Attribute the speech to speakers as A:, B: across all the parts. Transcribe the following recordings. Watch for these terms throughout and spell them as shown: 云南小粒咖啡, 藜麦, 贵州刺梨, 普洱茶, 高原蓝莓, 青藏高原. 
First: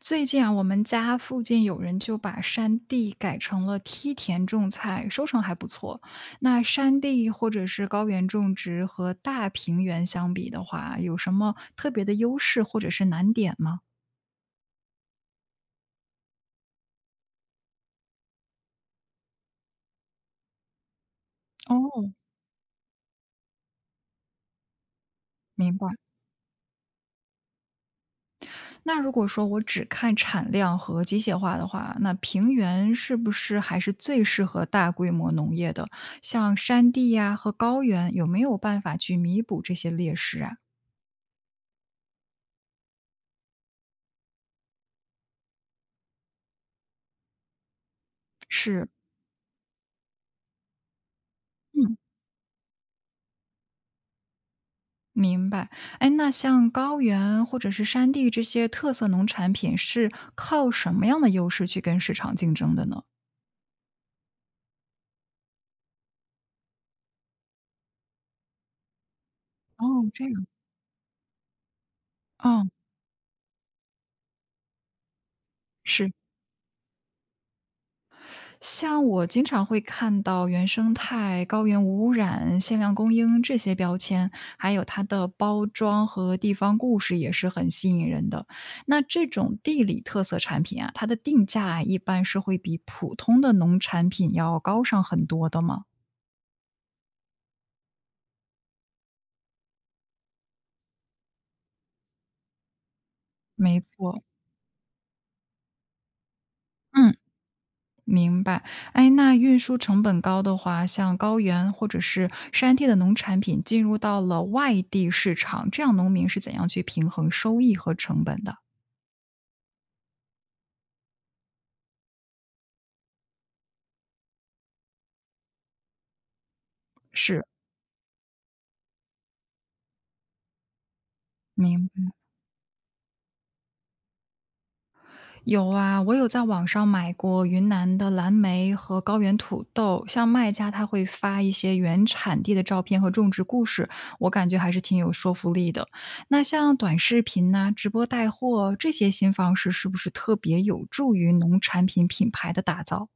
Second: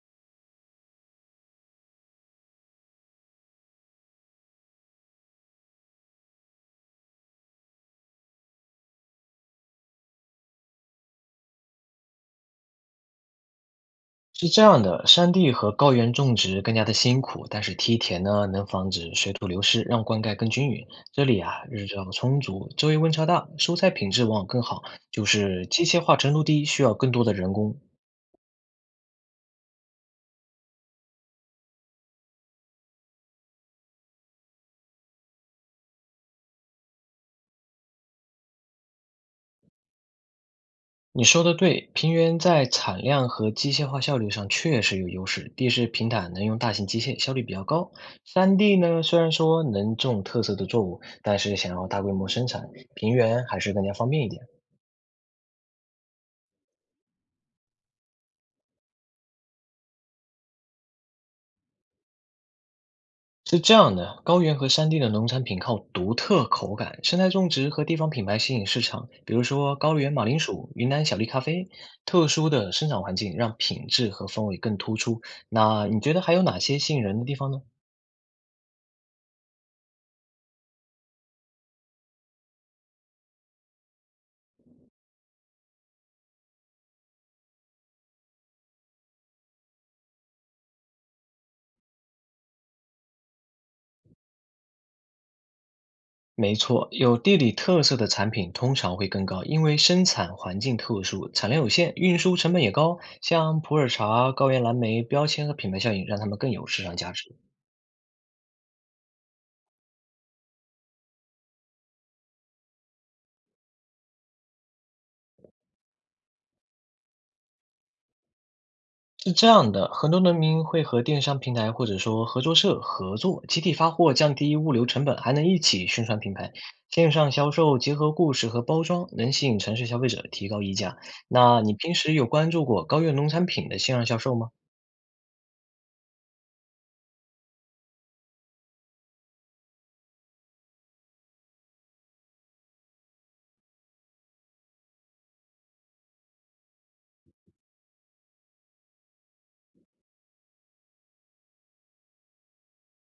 A: 最近啊，我们家附近有人就把山地改成了梯田种菜，收成还不错。那山地或者是高原种植和大平原相比的话，有什么特别的优势或者是难点吗？
B: 是这样的，山地和高原种植更加的辛苦，但是梯田呢能防止水土流失，让灌溉更均匀。这里啊，日照
A: 哦，
B: 充足，昼夜温差大，蔬菜品质往往更好。就是
A: 明
B: 机
A: 白。
B: 械化程度低，需要更多的人工。
A: 那如果说我只看产量和机械化的话，那平原是不是还是最适合大规模农业的？像山地呀、和高原，有没有办法去弥补这些劣势啊？
B: 你说的对，平原在产量和机械化效率上确实有优势，地势平坦，能用大型机械，效率比较高。山地
A: 是，
B: 呢，虽然说能种特色的作物，但是想要大规模生产，平原还是更加方便一点。
A: 明白，哎，那像高原或者是山地这些特色农产品，是靠什么样的优势去跟市场竞争的呢？
B: 是这样的，高原和山地的农产品靠独特口感、生态种植和地方品牌吸引市场。比如说，高
A: 哦，
B: 原
A: 这
B: 马铃
A: 样，
B: 薯、云南小粒咖啡，特殊
A: 哦，
B: 的生长环境让品质和风味更突出。那你
A: 是，
B: 觉得还有哪些吸引人的地方呢？
A: 像我经常会看到原生态、高原无污染、限量供应这些标签，还有它的包装和地方故事也是很吸引人的。那这种地理特色产品啊，它的定价一般是会比普通的农产品要高上很多的吗？
B: 没错，有地理特色的产品通常会更高，因为生产环境特殊，产量有限，运输成本也高。像普
A: 没
B: 洱
A: 错，
B: 茶、高原蓝莓，标签和品牌效应让它们更有市场价
A: 嗯。
B: 值。
A: 明白，哎，那运输成本高的话，像高原或者是山地的农产品进入到了外地市场，这样农民是怎样去平衡收益和成本的？
B: 是这样的，很多农民会和电商平台或者说合作社合作，集体发货，降低物流成本，还能一起宣传品牌。线上
A: 是，
B: 销售结合故事和包装，能吸引城市消费者，提高溢价。那你
A: 明
B: 平
A: 白。
B: 时有关注过高原农产品的线上销售吗？
A: 有啊，我有在网上买过云南的蓝莓和高原土豆，像卖家他会发一些原产地的照片和种植故事，我感觉还是挺有说服力的。那像短视频呐、直播带货这些新方式，是不是特别有助于农产品品牌的打造？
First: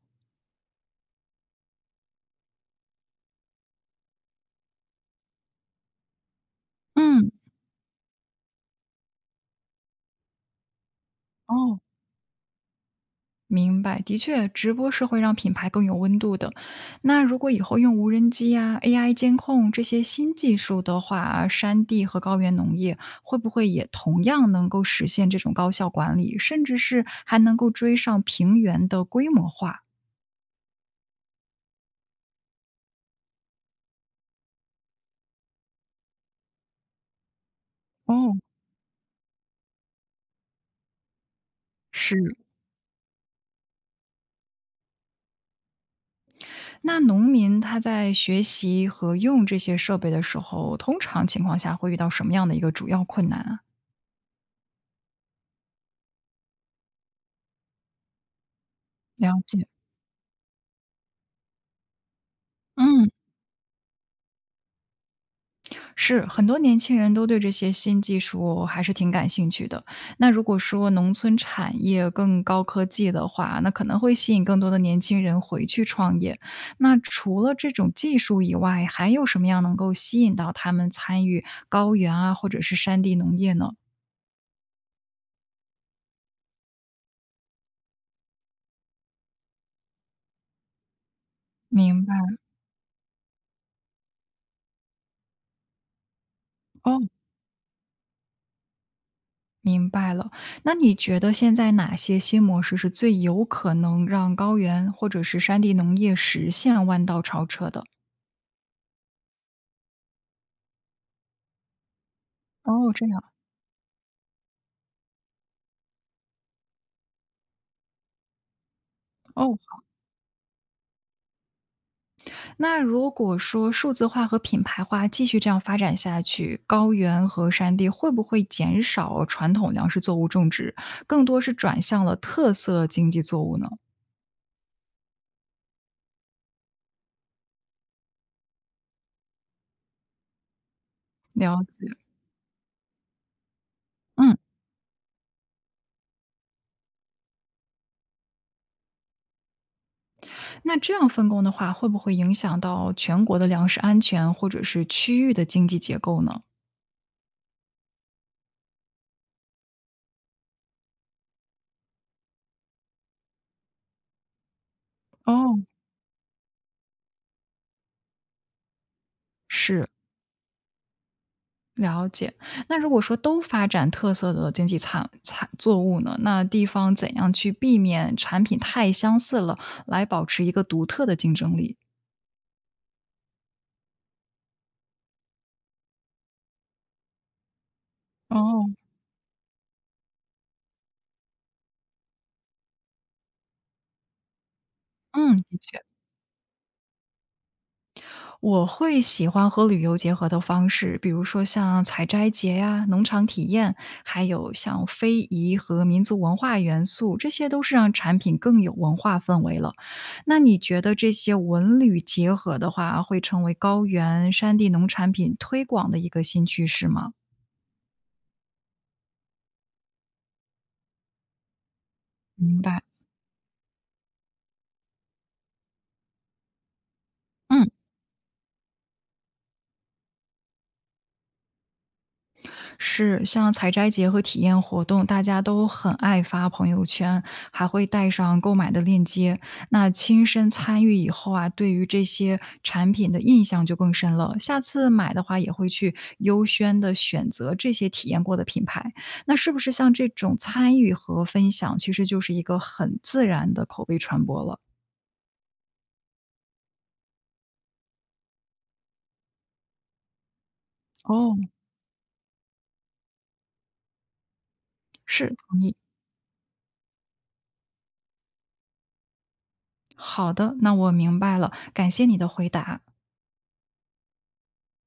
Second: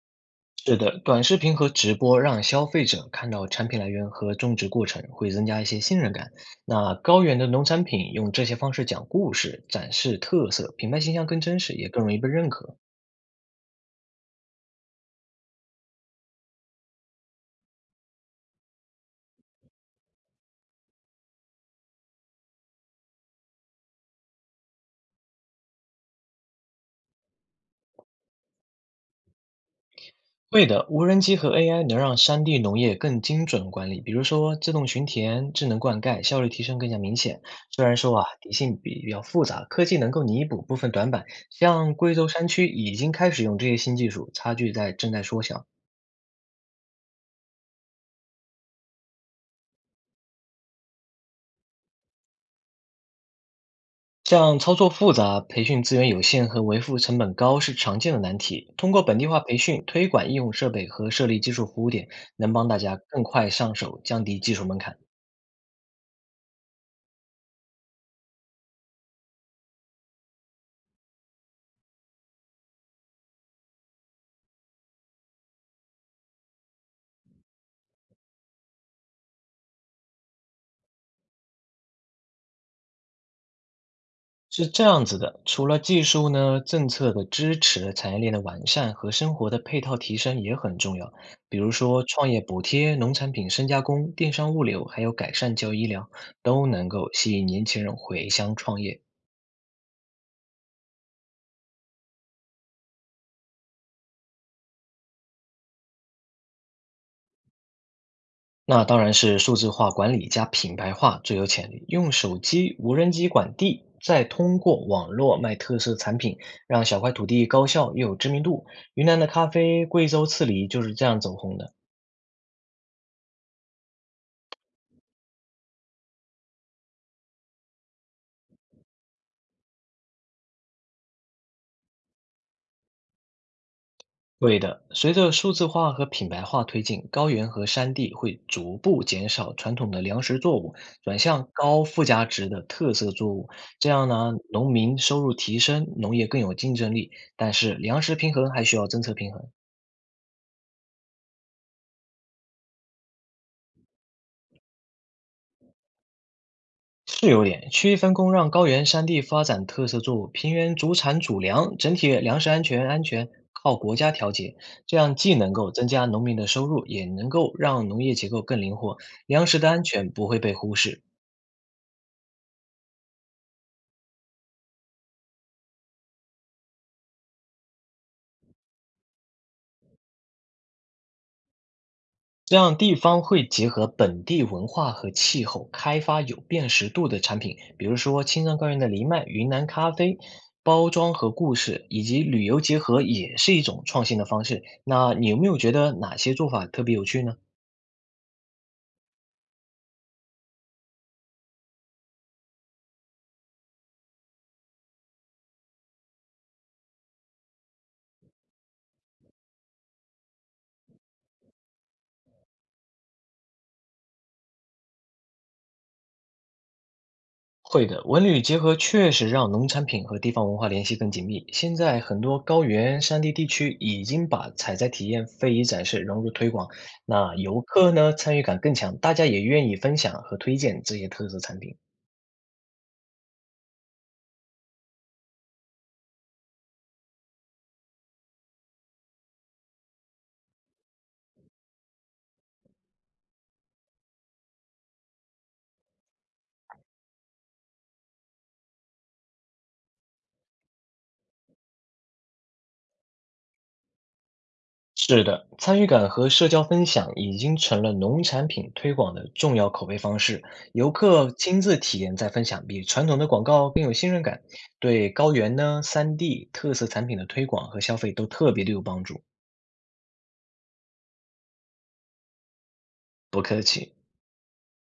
B: 是的，短视频和直播让消费者看到产品来源和种植过程，会增加一些信任感。那高
A: 嗯，
B: 原的农产品用这些方式讲故事，展示特色，品牌形象更真实，
A: 哦，
B: 也更容易被认可。
A: 明白。的确，直播是会让品牌更有温度的。那如果以后用无人机呀、AI 监控这些新技术的话，山地和高原农业会不会也同样能够实现这种高效管理，甚至是还能够追上平原的规模化？
B: 会的，无人机和 AI 能让山地农业更精准管理，比如说自动巡田、智能灌溉，效率提升更加明显。虽然说啊，
A: 哦，
B: 底性比比较复杂，科技能够弥补部分短板。像
A: 是。
B: 贵州山区已经开始用这些新技术，差距在正在缩小。
A: 那农民他在学习和用这些设备的时候，通常情况下会遇到什么样的一个主要困难啊？
B: 像操作复杂、培训资源有限和维护成本高是常见的难题。通过本地
A: 了
B: 化培
A: 解。
B: 训、推广应用设备和设立技术服务点，能帮大家
A: 嗯。
B: 更快上手，降低技术门槛。
A: 是，很多年轻人都对这些新技术还是挺感兴趣的。那如果说农村产业更高科技的话，那可能会吸引更多的年轻人回去创业。那除了这种技术以外，还有什么样能够吸引到他们参与高原啊，或者是山地农业呢？
B: 是这样子的，除了技术呢，政策的支持、产业链的完善和生活的配套提升也很重要。比如
A: 明
B: 说，
A: 白，
B: 创业补贴、农产品深加工、电商物流，还有改善教育医疗，都能
A: 哦，
B: 够吸引年轻人回乡创业。
A: 明白了。那你觉得现在哪些新模式是最有可能让高原或者是山地农业实现弯道超车的？
B: 那当然是数字化管理加品牌化最有潜力，用手机、
A: 哦，
B: 无
A: 这
B: 人
A: 样，
B: 机管地，再通过网络卖特色产品，让小块土地高效又有知名度。云南的咖
A: 哦。
B: 啡、贵州刺梨就是这样走红的。
A: 那如果说数字化和品牌化继续这样发展下去，高原和山地会不会减少传统粮食作物种植，更多是转向了特色经济作物呢？
B: 对的，随着数字化和品牌化推进，高原和山地会逐步减少传统的粮食作物，转向
A: 了
B: 高
A: 解，
B: 附加值的特色作物。这样呢，
A: 嗯，
B: 农民收入提升，农业更有竞争力。但是粮食平衡还需要政策平衡，
A: 那这样分工的话，会不会影响到全国的粮食安全或者是区域的经济结构呢？
B: 是有点区域分工，让高原山地发展特色作物，平原主产主粮，整体粮食安全靠国家调节。这样既能
A: 哦，
B: 够增加农民的收入，也能够让农业结构更灵活，粮食的安
A: 是。
B: 全不会被忽视。
A: 了解。那如果说都发展特色的经济产产作物呢，那地方怎样去避免产品太相似了，来保持一个独特的竞争力？
B: 这样地方会结合本地文化和气候，开发有辨识度的产品，比如说青藏高
A: 哦。
B: 原的藜麦、云南咖啡，包装和故事以及旅游结合也是一种创新的方式。那你
A: 嗯，
B: 有没有
A: 的
B: 觉
A: 确。
B: 得哪些做法特别有趣呢？
A: 我会喜欢和旅游结合的方式，比如说像采摘节呀、农场体验，还有像非遗和民族文化元素，这些都是让产品更有文化氛围了。那你觉得这些文旅结合的话，会成为高原山地农产品推广的一个新趋势吗？
B: 会的，文旅结合确实让农产品和地方文化联系更紧密。现在很多
A: 明
B: 高
A: 白，
B: 原山地地区已经把采摘体验、非遗展示融入推广，那游
A: 嗯。
B: 客呢参与感更强，大家也愿意分享和推荐这些特色产品。
A: 是，像采摘节和体验活动，大家都很爱发朋友圈，还会带上购买的链接。那亲身参与以后啊，对于这些产品的印象就更深了。下次买的话，也会去优先的选择这些体验过的品牌。那是不是像这种参与和分享，其实就是一个很自然的口碑传播了？
B: 是的，参与感和社交分享已经成了农产品推广的重要口碑方式。游客
A: 哦，
B: 亲自体验再分享，比传统的广告更有信任感，对
A: 是，
B: 高原
A: 同意。
B: 呢、三 d 特色产品的推广和消费都特别的有帮助。
A: 好的，那我明白了，感谢你的回答。
B: 不客气。